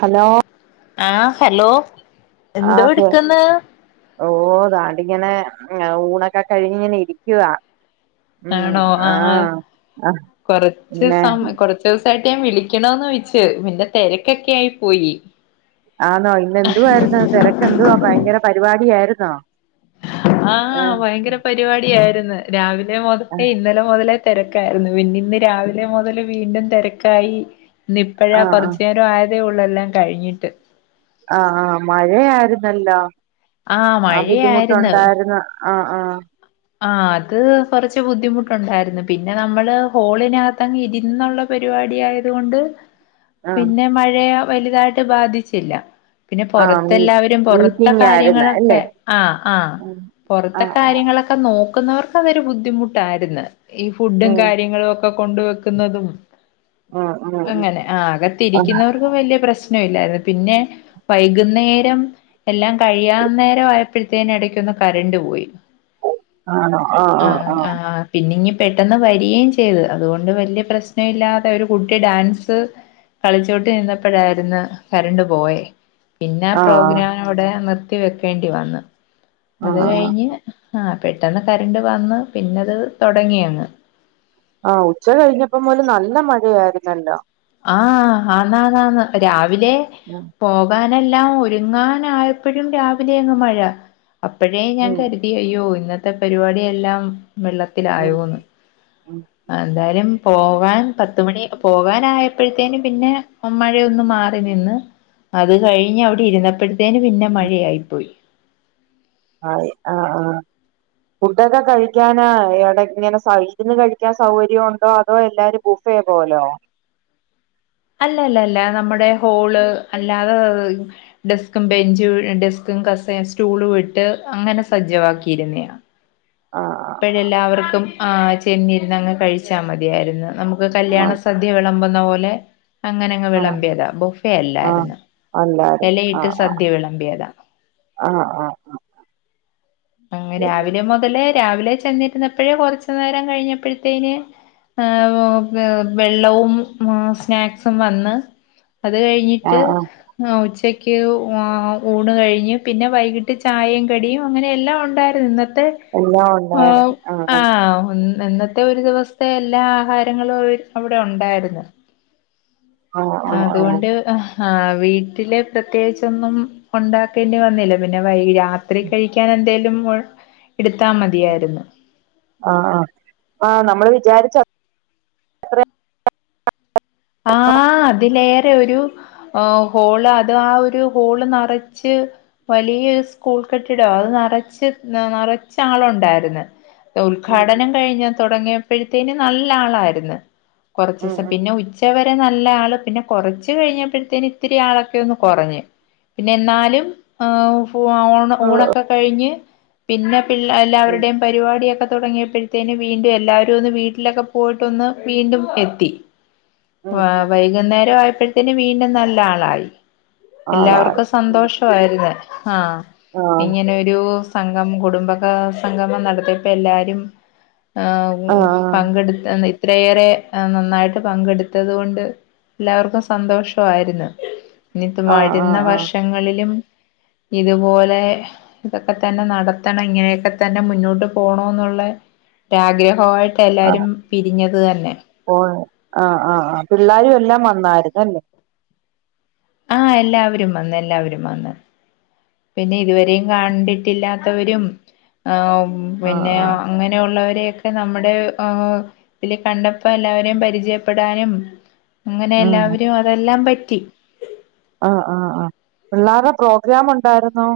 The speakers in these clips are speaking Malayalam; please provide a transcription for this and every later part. ഹലോ ആഹ് ഹലോ എന്തോ ആഹ് കേ എടുക്ക്ന്ന് ഓഹ് താണ്ടിങ്ങനെ ഊണൊക്കെ കഴിഞ്ഞ്ങ്ങനെയിരിക്കുവാ ആണോ ആഹ് ആഹ് കൊറച്ച് പിന്നെ സമയം കൊറച്ചു ച്ചൂസായിട്ട് ഞാൻ വിളിക്കണോന്ന് വെച്ച് പിന്നെ തെരക്കെക്കെയായി പോയി ആന്നോ? ഇന്നെന്തുവായിരുന്നു തെരക്ക് എന്തുവാ ഭയങ്കര പരിപാടിയായിരുന്നോ? ആഹ് ഏഹ് ഭയങ്കര പരിവാടിയായിര്ന്ന് രാവിലെ മുതലേ ആഹ് ഇന്നലെ മുതലേ തെരക്കായിര്ന്നു പിന്നെയിന്ന് രാവിലെ മുതല് വീണ്ടും തെരക്കായി ഇന്നിപ്പെഴാ ആഹ് കൊറച്ചു ആഹ് നേരായതേയൊള്ളു എല്ലാം കഴിഞ്ഞിട്ട് ആ ആ മഴയായിരുന്നല്ലോ ആഹ് ആ മഴയായിരുന്നു ബുദ്ധിമുട്ടുണ്ടായിര്ന്നോ? ആഹ് ആഹ് ആ അത് കുറച്ച് ബുദ്ധിമുട്ടുണ്ടായിരുന്നു പിന്നെ നമ്മള് ഹാളിനകത്തങ്ങ് ഇരുന്നൊള്ള പ രിവാടി ആയതുകൊണ്ട് ആഹ് പിന്നെ മഴയെ വലുതായിട്ട് ബാധിച്ചില്ല പിന്നെ ആഹ് മീ പുറത്തെല്ലാവരും പൊറത്തെ മീറ്റിംഗ് ആയിരുന്നു കാര്യങ്ങളൊക്കെ അല്ലേ ആഹാ ആഹ് പൊറത്തെ ആഹ് കാര്യങ്ങളൊക്കെ നോക്കുന്നവർക്ക് അതൊരു ബുദ്ധിമുട്ടായിര്ന്ന് ഈ ഫുഡും ഉം കാര്യങ്ങളുമൊക്കെ കൊണ്ട് വെക്കുന്നതും ഉം ഉം ഉം അങ്ങനെ ആ ആ അകത്തിരിക്കുന്നവർക്ക് വല്ല്യ പ്രശ്നവില്ലായിരുന്നു പിന്നെ വൈകുന്നേരം എല്ലാം കഴിയാ നേരം ആയപ്പോഴത്തേന് ഇടയ്ക്കൊന്ന് കറന്റ്‌ പോയി ആണോ? ആഹ് ആഹ് ആഹ് പിന്നിങ്ങ് പെട്ടെന്ന് വരികയും ചെയ്ത് അതുകൊണ്ട് വല്ല്യ പ്രശ്നവില്ലാതെ ഒരു കുട്ടി ഡാൻസ് കളിച്ചോണ്ട് നിന്നപ്പഴായിര്ന്ന് കറന്റ്‌ പോയേ പിന്നെ ആ ആഹ് ആഹ് പ്രോഗ്രാമവിടെ നിർത്തി വെക്കേണ്ടി വന്നു അത് ആഹ് കഴിഞ്ഞ് ആ പെട്ടെന്ന് കറന്റ്‌ വന്ന് പിന്നത് തൊടങ്ങിയങ്ങ് ആഹ് ഉച്ച കഴിഞ്ഞപ്പം മുതല് നല്ല മഴയായിരുന്നല്ലോ? ആഹ് ആന്നാ ന്നാന്ന് രാവിലെ ഉം പോകാനെല്ലാം ഒരുങ്ങാനായപ്പഴും രാവിലെ അങ്ങ് മഴ അപ്പഴേ ഞാൻ ഉം കരുതി അയ്യയ്യോ ഇന്നത്തെ പരിപാടിയെല്ലാം ഉം വെള്ളത്തിലായോന്ന് ഉം എന്തായാലും പോകാൻ പത്തുമണി പോകാനായപ്പോഴത്തേനും പിന്നെ മഴയൊന്ന് മാറി നിന്ന് അത് കഴിഞ്ഞ് അവിടെയിരുന്നപ്പഴത്തേന് പിന്നെ മഴയായിപ്പോയി ആയി ആഹ് ആഹ് ഫുഡൊക്കെ കഴിക്കാനായ് അവിടെയിങ്ങനെ സൈഡിന്ന് കഴിക്കാൻ സൗകര്യവുണ്ടോ അതോ എല്ലാരും ബുഫേ പോലോ? അല്ല അല്ല അല്ല നമ്മടെ ഹോള് അല്ലാതെ ഡെസ്കും, ബെഞ്ച്, ഡെസ്ക്കും, കസ സ്റ്റൂളുവിട്ട് അങ്ങനെ സജ്ജവാക്കിയിരുന്നെയാ ആഹ് ആഹ് ഇപ്പോഴെല്ലാവർക്കും ആ ചെന്നിരുന്ന് അങ്ങ് കഴിച്ചാൽ മതിയായിരുന്നു നമുക്ക് കല്യാണ സദ്യ വിളമ്പുന്ന പോലെ അങ്ങനെ അങ്ങ് ആഹ് വിളമ്പിയതാ ബോഫെ ആഹ് അല്ലായിരുന്നു എല്ലാരും ഇലയിട്ട് ആഹ് സദ്യ വിളമ്പിയതാ ആഹ് ആഹ് ആഹ് പിന്നെ രാവിലെ മുതലേ രാവിലെ ചെന്നിരുന്നപ്പോഴേ കൊറച്ചു നേരം കഴിഞ്ഞപ്പോഴത്തേന് അഹ് ഉം വെള്ളവും സ്നാക്സും വന്ന് അത് കഴിഞ്ഞിട്ട് ആഹ് ആഹ് ആ ഉച്ചക്ക് ഊണ് കഴിഞ്ഞു പിന്നെ വൈകിട്ട് ചായയും കടിയും അങ്ങനെ എല്ലാം ഉണ്ടാരുന്നു ഇന്നത്തെ എല്ലാം ഉണ്ടായിരുന്നു ആഹ് ഒന്ന് ഇന്നത്തെ ഒരു ദിവസത്തെ എല്ലാ ആഹാരങ്ങളും അവിടെ ഉണ്ടായിരുന്നു ആഹ് ആഹ് ആഹ് അതുകൊണ്ട് അഹ് ആഹ വീട്ടില് പ്രത്യേകിച്ചൊന്നും ഉണ്ടാക്കേണ്ടി വന്നില്ല പിന്നെ വൈകി റഹ് രാത്രി കഴിക്കാൻ എന്തേലും എടുത്താ മതിയായിരുന്നു ആഹ് ആഹ് നമ്മള് വിചാരിച്ച ആഹ് അതിലേറെ ഒരു ആഹ് ഹോള് അത് ആ ഒരു ഹോള് നിറച്ച് വലിയരു സ്കൂൾ കെട്ടിടോ അത് നിറച്ച് നിറച്ച ആള ഉണ്ടായിന്ന് ഉം ഉദ്ഘാടനം കഴിഞ്ഞ തുടങ്ങിയപ്പോഴത്തേനും നല്ല ആളായിരുന്നു കുറച്ച ഉം ഉം ദിവസം ഉം പിന്നെ ഉ ഉച്ച വരെ നല്ല ആള് പിന്നെ കുറച്ച് കഴിഞ്ഞപ്പോഴത്തേും ഇത്തിരി ആളൊക്കെ ഒന്ന് കുറഞ്ഞ് പിന്നെ എന്നാലും ഓഹ് ഫോ അഹ് ഓ ഊണൊക്കെ കഴിഞ്ഞ് പിന്നെ പിള്ളേ ഉം എല്ലരുടെ പരിപാടിയൊക്കെ തുടങ്ങിയപ്പോഴത്തേും വീണ്ടും എല്ലാവരും ഒന്ന് വീട്ടിലൊക്കെ പോയിട്ടൊന്ന് വീണ്ടും എത്തി ഉം ഉം വൈകുന്നേര ആയപ്പോഴത്തേന് വീണ്ടും നല്ല ആളായി ആളായി എല്ലാവർക്കും സന്തോഷം യിരുന്നു ആഹ് ആഹ് ഇങ്ങനെരു സംഘം കുടുംബ സംഘമം നടത്തിയപ്പോ എല്ലാരും അഹ് ആഹ് പങ്കെടുത്ത് ഇത്രയേറെ നന്നായിട്ട് പങ്കെടുത്ത് ത്തൊണ്ട് എല്ലാവർക്കും സന്തോഷയിരുന്നു ഇനി ആഹ് വരുന്ന ആഹ് വർ ആഹ് വർഷങ്ങളിലും ഇതുപോലെ ഇതൊക്കെ തന്നെ നടത്തണം ഇങ്ങനെയൊക്കെ തന്നെ മുന്നോട്ട് പോണ എന്നുള്ള ഒരാഗ്രഹമായിട്ട് ട്ട എല്ലാവരും പിരിഞ്ഞത് തന്നെ ഒഹ് ആഹ് ആഹ് ആഹ് പിള്ളരുും എല്ലാം വന്നായിരുന്നുല്ലേ ആഹ് എല്ലാവരും വന്ന് എല്ലാവരും വന്ന് പിന്നെ ഇതുവരെയും കണ്ടിട്ടില്ലാത്തവരും അഹ് ആഹ് പിന്നെ ആഹ് അങ്ങനെയുള്ളവരൊക്കെ നമ്മുടെ ആ ലപിന്നെ കണ്ടപ്പോ എല്ലാവരെയും പരിചയപ്പെടാനും അങ്ങനെ ഉം എല്ലാവരും അതെല്ലാം പറ്റി ആഹ ആഹ് അഹ് പിള്ളേരുടെ പ്രോഗ്രാം ഉണ്ടായിരുന്നോ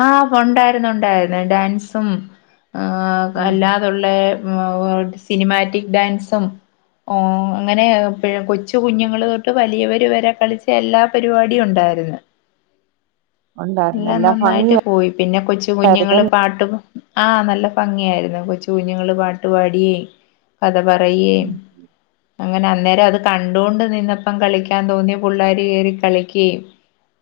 ആഹ് ഉണ്ടായിരുന്നു ഉണ്ടായിരുന്നു ഡാൻസും ആഹ് ഉം അല്ലാ അതുള്ള സിനിമാറ്റിക് ഡാൻസും ഓഹ് അങ്ങനെ കൊച്ചു കുഞ്ഞുങ്ങൾ തൊട്ട് വലിയവർ വരെ കളിച്ച എല്ലാ പരിപാടിയും ഉണ്ടായിരുന്നു എല്ലാം നന്നായിട്ട് പോയി പിന്നെ കൊച്ചു കുഞ്ഞുങ്ങള്ൾ ഭംഗിയായിരുന്നല്ലേ പാട്ട് ആഹ നല്ല ഭംഗിയായിരുന്നു കൊച്ച കുഞ്ഞുങ്ങള്ൾ പാട്ടു പാടിയേ കഥ പറയേ ഉം അങ്ങനെ അന്നേരം അത് കണ്ടുകൊണ്ട് നിന്നപ്പം കളിക്കാൻ തോന്നി പിള്ളേരി കയറി കളിക്ക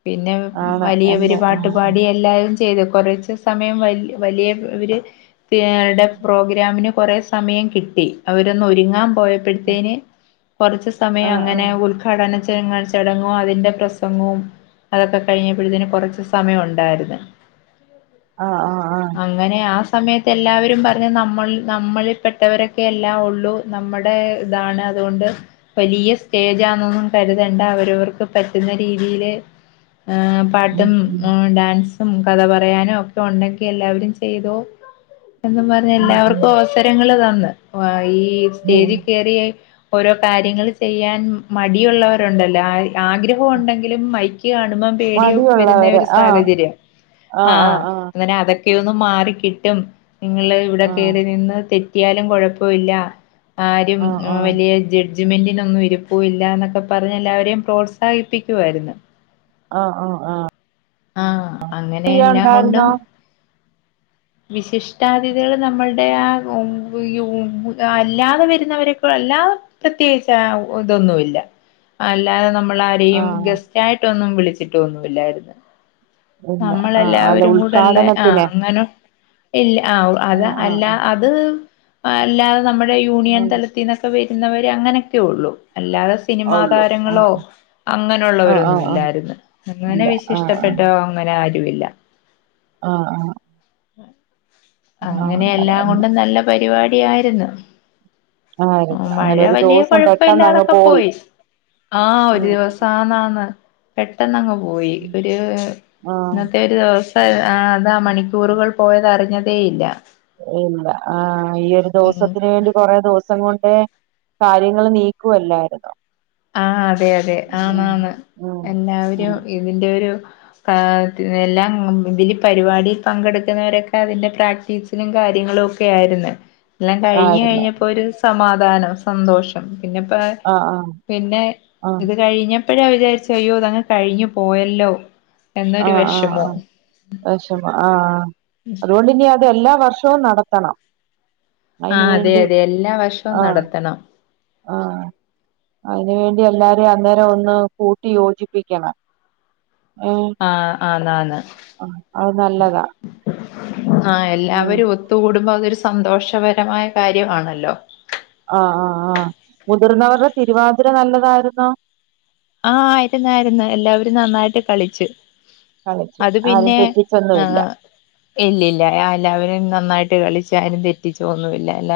പിന്നെ ആണ് വലിയവര് അല്ലേ പാട്ട് ആഹ് പാട എല്ലരും ചെയ്തു കുറച്ച് സമയം വ വലിയ ഇര് ഏടെ പ്രോഗ്രാമിന് കുറേ സമയം കിട്ടി അവരൊന്ന് ഒരുങ്ങാൻ പോയ ടുത്തേന് കുറച്ച് സമയം ആഹ് അങ്ങനെ ആഹ് ഓ ഘടന ച ചടങ്ങും അതിന്റെ പ്രസംഗവും അതൊക്കെ കഴിഞ്ഞപ്പോഴത്തന് കുറച്ച് സമയം ഉണ്ടായിരുന്നു ആഹ് ആഹ് ആഹ അങ്ങനെ ആ സമയത്ത് എല്ലാവരും പറഞ്ഞ് നമ്മൾ നമ്മളിൽ പെട്ടവരൊക്കെ എല്ലാ ഉള്ളൂ. നമ്മുടെ ഇതാണ് അതുകൊണ്ട് വലിയ സ്റ്റേജാന്നൊന്നും കരുതണ്ട അവരവർക്ക് പറ്റുന്ന രീതിയില് ഏഹ ഉം പാട്ടും ഉം ഡാൻസും കഥ പറയാനും ഒക്കെ ഉണ്ടങ്കി എല്ലാവരും ചെയ്തോ എന്നും പറ ഉം ഉം എല്ലാവർക്കും അവസരങ്ങള് തന്ന് ഈ ഉം സ്റ്റേജിൽ കയറിയ ഓരോ കാര്യങ്ങൾ ചെയ്യാൻ മടിയുള്ളവരുണ്ടല്ലോ ആഗ്രഹം ഉണ്ടെങ്കിലും മ [unintelligible] കാണുമ്പം പേടി വരുന്ന മടിയുള്ളവര് ഒരു ആഹ് സാഹചര്യം ആ ആഹ് ആഹ് അങ്ങനെ അതൊ ഒക്കെയൊന്നും മാറിക്കിട്ടും നിങ്ങള് ഇവിടെ ആഹ് കേയറി നിന്ന് തെറ്റിയാലും കുഴപ്പമില്ല. ആരും ആഹ് ആഹ് വലിയ ജ ജജ്മെന്റിനൊന്നും ഇരിപ്പില്ല എന്നൊക്കെ പറഞ്ഞത് എല്ലാവരെയും പ്രോത്സാഹിപ്പിക്കുവായിരുന്നു. ആഹ് ആഹ് ആ ആഹ് അങ്ങനെ എല്ലാം ഉണ്ടായിരുന്നോ കൊണ്ടും വിശിഷ്ടാതിഥികൾ നമ്മളുടെ ആ അല്ലാതെ വരുന്നവരെപ്പ അല്ലാ പ്രത്യേകിച്ച് ഇതൊന്നുല്ല അല്ലാതെ നമ്മള- [unintelligible] ആഹ് ഗസ്റ്റ് ആയിട്ടൊന്നും വിളിച്ചിട്ട് ഒന്നില്ലായിരുന്നു. ഇല്ല ആഹ് അല്ല നമ്മളെല്ലാവരും കൂടെ ഉള്ള ആഹ് ഉദ്ഘാടനത്തിന് അങ്ങനെ ഇല്ല ആ അത് ആഹ് ആഹ് അല്ല അത് അല്ലാതെ നമ്മുടെ യൂണിയൻ ആഹ് തലത്തിന്ന് വരുന്നവർ അങ്ങനെയൊക്കെ ഉള്ളൂ. അല്ലാ ആഹ് സിനിമാ ഉള്ളൂ ആഹ് താരങ്ങളോ അങ്ങനെയുള്ളവരൊന്നും ആഹ് ആഹ് ഇല്ലായിരുന്നു. അങ്ങനെ ഇല്ല ആഹ് ആഹ് വിശിഷ്ടപ്പെട്ടോ വരാരുരുമില്ല ആ ആ അങ്ങനെ ആഹ് എല്ലാം ആഹ് കൊണ്ടും നല്ല പരിപാടി ആയിരുന്നു. ആയിരുന്നു മഴ അങ്ങനെ ഒരു വലിയ ദിവസം പെട്ടെന്നങ്ങ് കുഴപ്പമല്ലാതൊക്കെ പോയി ആഹ് ഒരു ഉം ദിവസം ഉം. സാന്ന് ആന്ന് പെട്ടെന്ന്ങ്ങ് പോയി ഉം. ഒരു ആഹ് ഇന്നത്തെ ഒരു ദിവസം ആ അതാ മണിക്കൂറുകൾ പോയത് അറിഞ്ഞതേ ഇല്ല. ഇല്ല ആ ഈ ഒരു ഉം ദിവസത്തിന് വേണ്ടി കൊറേ ദിവസം കൊണ്ട് കാര്യങ്ങൾ നീക്കുവല്ലായിരുന്നോ ആ അതെ അതെ ഉം ആണാണ് ഉം എല്ലാവരും ഉം ഇതിന്റെ ഒരു ആ എല്ലാം ഇതില് പരിപാടിയിൽ പങ്കെടുക്കുന്നവരൊക്കെ അതിന്റെ പ്രാക്ടീസ് ലി കാര്യങ്ങളും ഒക്കെ ആയിരുന്നു. എല്ലാം കഴിഞ്ഞ് ആയിരുന്നു കഴിഞ്ഞപ്പോൾ ഒരു സമാധാനം സന്തോഷം. പിന്നെപ്പോ ആ ആ പിന്നെ ഇത് കഴിഞ്ഞപ്പോഴാ വിചാരിച്ച അയ്യോതങ്ങ് കഴിഞ്ഞു പോയല്ലോ. എന്നൊരു ആഹ് ആഹ് വിഷമവും ആഹ [unintelligible] ആ് ആ് അതുകൊണ്ട് അതെ എല്ലാ വർഷവും നടത്തണം. ആ അയിന് അതെ വേണ്ടി അതെ എല്ലാ വർഷവും ആഹ് നടത്തണം. ആഹ് അതിന് വേണ്ടി എല്ലാരും അന്നേരം ഒന്ന് കൂട്ടി യോജിപ്പിക്കണം. ഓ ആഹ് ആ ന്ന് ആന്ന് ആ അത് നല്ലതാ ആഹ് ഉം എല്ലാവരും ഒത്തുകൂടുമ്പോ അതൊരു സന്തോഷപരമായ കാര്യമാണല്ലോ ആ ആഹ് ആഹ് മുതിർന്നവരുടെ തിരുവാതിര നല്ലതായിരുന്നോ ആഹ് ആയിരുന്നായിരുന്നു എല്ലാവരും നന്നായിട്ട് കളിച്ചു കളിച്ചു അത് ആരും പിന്നെ തെറ്റിച്ചൊന്നുമില്ല ആഹ് ഇല്ലല്ലാ എല്ലാവരും നന്നായിട്ട് കളിച്ച് ആരും തെറ്റിച്ചോന്നില്ല അല്ല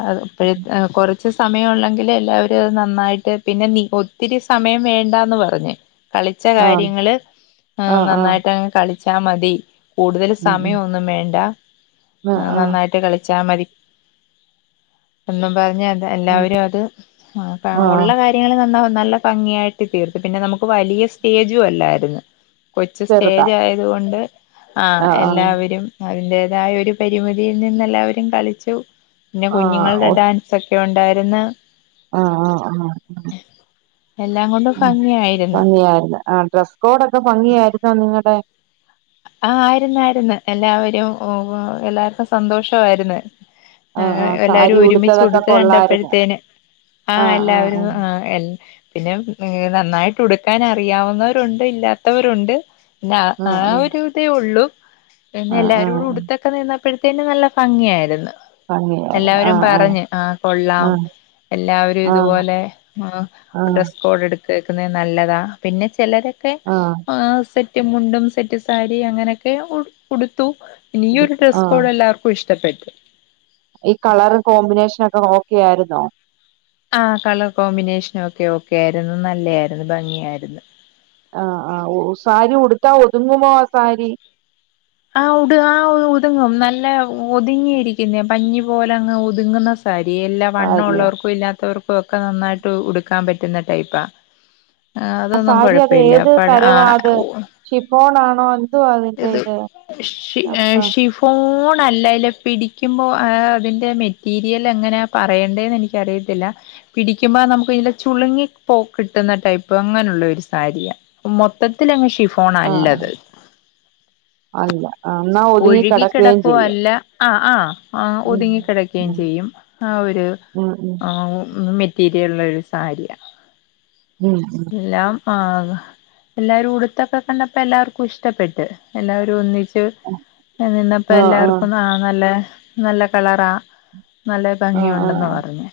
അ ഇപ്പോഴ കുറച്ച് സമയം ഉള്ളെങ്കിൽ എല്ലാവരും അത് നന്നായിട്ട് പിന്നെ ന- ത്തിരി സമയം വേണ്ടന്ന് പറഞ്ഞ് കളിച്ച ആഹ് കാര്യങ്ങള് ആഹ് ആഹ് നന്നായിട്ട് അങ്ങ് കള- ച്ചാ മതി കൂടുതൽ ഉം ഉം സമയം ഒന്നും വേണ്ട ആഹ് ആഹ് നന്നായി ട്ട് കളിച്ചാ മതി എന്നും പറ- ഉം എല്ലാവരും അത് ഉള്ള ആഹ് കാര്യങ്ങൾ നന്നാ- നല്ല ഭംഗിയായിട്ട് ചെയ്തു പിന്നെ നമുക്ക് വലിയ സ്റ്റേജും അല്ലായിരുന്നു കൊച് സ്റ്റേജ ചെറുതാ ആയത കൊണ്ട് ആ ആഹ് ആഹ് എല്ലാവരും അതിന്റെതായ ഒരു പരിമിതിയിൽ നിന്ന് എല്ലാവരും കളിച്ചു പിന്നെ ആഹ് കുഞ്ഞുങ്ങളുടെ ഓ ഡാൻസ് ഒക്കെ ഉണ്ടായിരുന്ന ആഹ് ആഹ് എല്ലാം കൊണ്ടും ആ ഭംഗിയായിരുന്നു ഭംഗിയായിരന്ന് ആ ഡ്രസ് കോഡൊക്കെ ഭംഗിയായിരുന്നോ നിങ്ങടെ ആഹ് ആയിരുന്നായിരുന്ന് എല്ലാവരും എല്ലാർക്കും സന്തോഷം ആയിരുന്ന് ആഹ് എല്ലാവരും സാരി ഒരുമിച്ചു ഉടുത്തതൊക്കെ ഉടുത്ത് കൊള്ളായിരുന്നു കണ്ടപ്പോഴത്തേന് ആ എല്ലാവരും ആഹ് എല്ലാ പിന്നെ നന്നായിട്ട് ഉടുക്കാൻ അറിയാവുന്നവരുണ്ട് ഇല്ലാത്തവരുണ്ട് പിന്നെ ആഹ് ആ ആഹ് ഒരു ഇതേ ഉള്ളൂ പിന്നെ ആഹ് ആഹ് എല്ലാരോടും ആഹ് ഉടുത്ത ത്തൊക്കെ നിന്നപ്പോഴത്തേന് നല്ല ഭംഗിയായിരുന്ന് ഭംഗിയായിരുന്നു എല്ലാവരും ആഹ് ആഹ് പറഞ്ഞ് ആ കൊള്ളാം ആഹ് എല്ലാവരും ആഹ് ഇതുപോലെ ആഹ് ആഹ് ഡ്രസ്സ് കോഡ് എടു ത്തേക്കുന്നെ നല്ലതാ പിന്നെ ചിലരൊക്കെ ആഹ് സെറ്റും മുണ്ടും സെറ്റ് സാരി അങ്ങനെയൊക്കെ ഉ ഉടുത്തു ഈ ഒരു ഡ്രസ്സ് ആഹ് കോഡ് എല്ലാവർക്കും ഇഷ്ടപ്പെട്ടു ഈ കളറ് കോമ്പിനേഷനൊക്കെ ഓക്കെ ആയിരുന്നോ ആഹ് കളർ കോമ്പിനേഷനൊക്കെ ഓക്കെ ആയിരുന്നു നല്ല ആയിരുന്നു ഭംഗിയായിരുന്നു ആഹ് ആ ഓ സാരി ഉടുത്താ ഒതുങ്ങുമോ ആ സാരി ആ ഉടു ആ ഒതുങ്ങും നല്ല ഒതുങ്ങിയിരിക്കുന്നേ പഞ്ഞി പോലെ അങ്ങ് ഒതുങ്ങുന്ന സരി ഇല്ലാ സാരി വണ്ണമുള്ളവർക്കും ഇല്ലാത്തവർക്കും ഒക്കെ നന്നായിട്ട് ഉടുക്കാൻ പറ്റുന്ന ടൈപ്പാ ആ അതൊന്നും സാരി അത് കുഴപ്പമില്ല ഏത് പഴ തരവാ അത് ആ ഷിഫോൺ ആണോ എന്തുവാ അതിന്റെ ഏത് ഇത് ഷി അപ്പ ഷിഫോ ഫോണ് അല്ല ഇല്ലേ പിടിക്കുമ്പോൾ അതിൻ്റെ മെറ്റീരിയൽ എങ്ങനാ പറയണ്ടേന്ന് എനിക്ക് എനിക്ക് അറിയത്തില്ല പിടിക്കുമ്പോ നമുക്ക് ഇല്ലേ ചുളുങ്ങി പോ കിട്ടുന്ന ടൈപ്പ് അങ്ങനെയുള്ള ഒരു സാരിയാ മൊത്തത്തില് അങ്ങ് ആഹ് ഷിഫോണല്ലത് അല്ല എന്നാ ഒതുങ്ങി ഒഴുകി കിടക്കുകയും കിടക്കുവ ചെയ്യും അല്ല ആഹ് ആഹ് ആ ഒതുങ്ങിക്കിടക്കയും ഉം ചെയ്യും ആ ഒരു ഉം ഉം മെറ്റ മെറ്റീരിയലുള്ള ഒരു സാരിയാ ഉം എല്ലാം ആഹ് എല്ലാരും ഉടുത്തൊക്കെ കണ്ടപ്പോ എല്ലാവർക്കും ഇഷ്ടപ്പെട്ട് എല്ലാവരും ഒന്നിച്ച് ഉം നിന്നപ്പോ എല്ലാവർക്കും ആഹ് നല്ല നല്ല കളറാ നല്ല ആഹ് ഭംഗിയുണ്ടെന്ന് ആഹ് പറഞ്ഞ്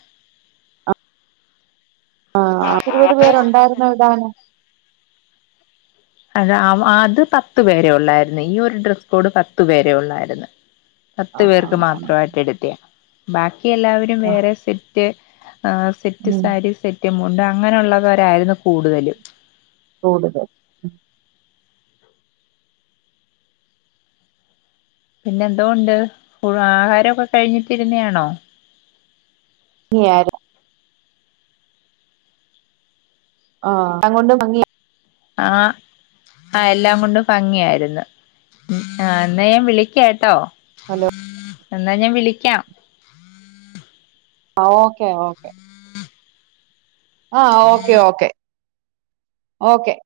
ആഹ് പത്ത് ഇരുപത് പേരുണ്ടായിരുന്നോ അ അത് പത്ത് പേരെ ഉള്ളായിരുന്ന് ഈ ഒരു ഡ്രസ്സ് കോഡ് പത്തു പേരെ ഉണ്ടായിരുന്ന് പത്ത് ആഹ് പേർക്ക് ആഹ് ആഹ് മാത്രമായിട്ട് എടുത്തയാ ബാക്കി എല്ലാവരും ആഹ് വേറെ സെറ്റ് ആഹ് സെറ്റ് ഉം സാരി സെറ്റ് മുണ്ട്‌ അങ്ങനെയുള്ളവരായിരുന്നു കൂടുതലും കൂടുതൽ പിന്നെ എന്തോണ്ട് ആഹാരം ഒക്കെ കഴിഞ്ഞിട്ടിരുന്നാണോ [unintelligible] ആഹ് എല്ലാംകൊണ്ട് ഭംഗിയാ ആഹ് ആഹ് എല്ലാം കൊണ്ടും ഭംഗിയായിരുന്ന് ആഹ് എന്നാ ഞാൻ വിളിക്ക കേട്ടോ ഹലോ എന്നാ ഞാൻ വിളിക്കാം ഓക്കെ ഓക്കെ ആഹ് ഓക്കേ ഓക്കേ ഓക്കെ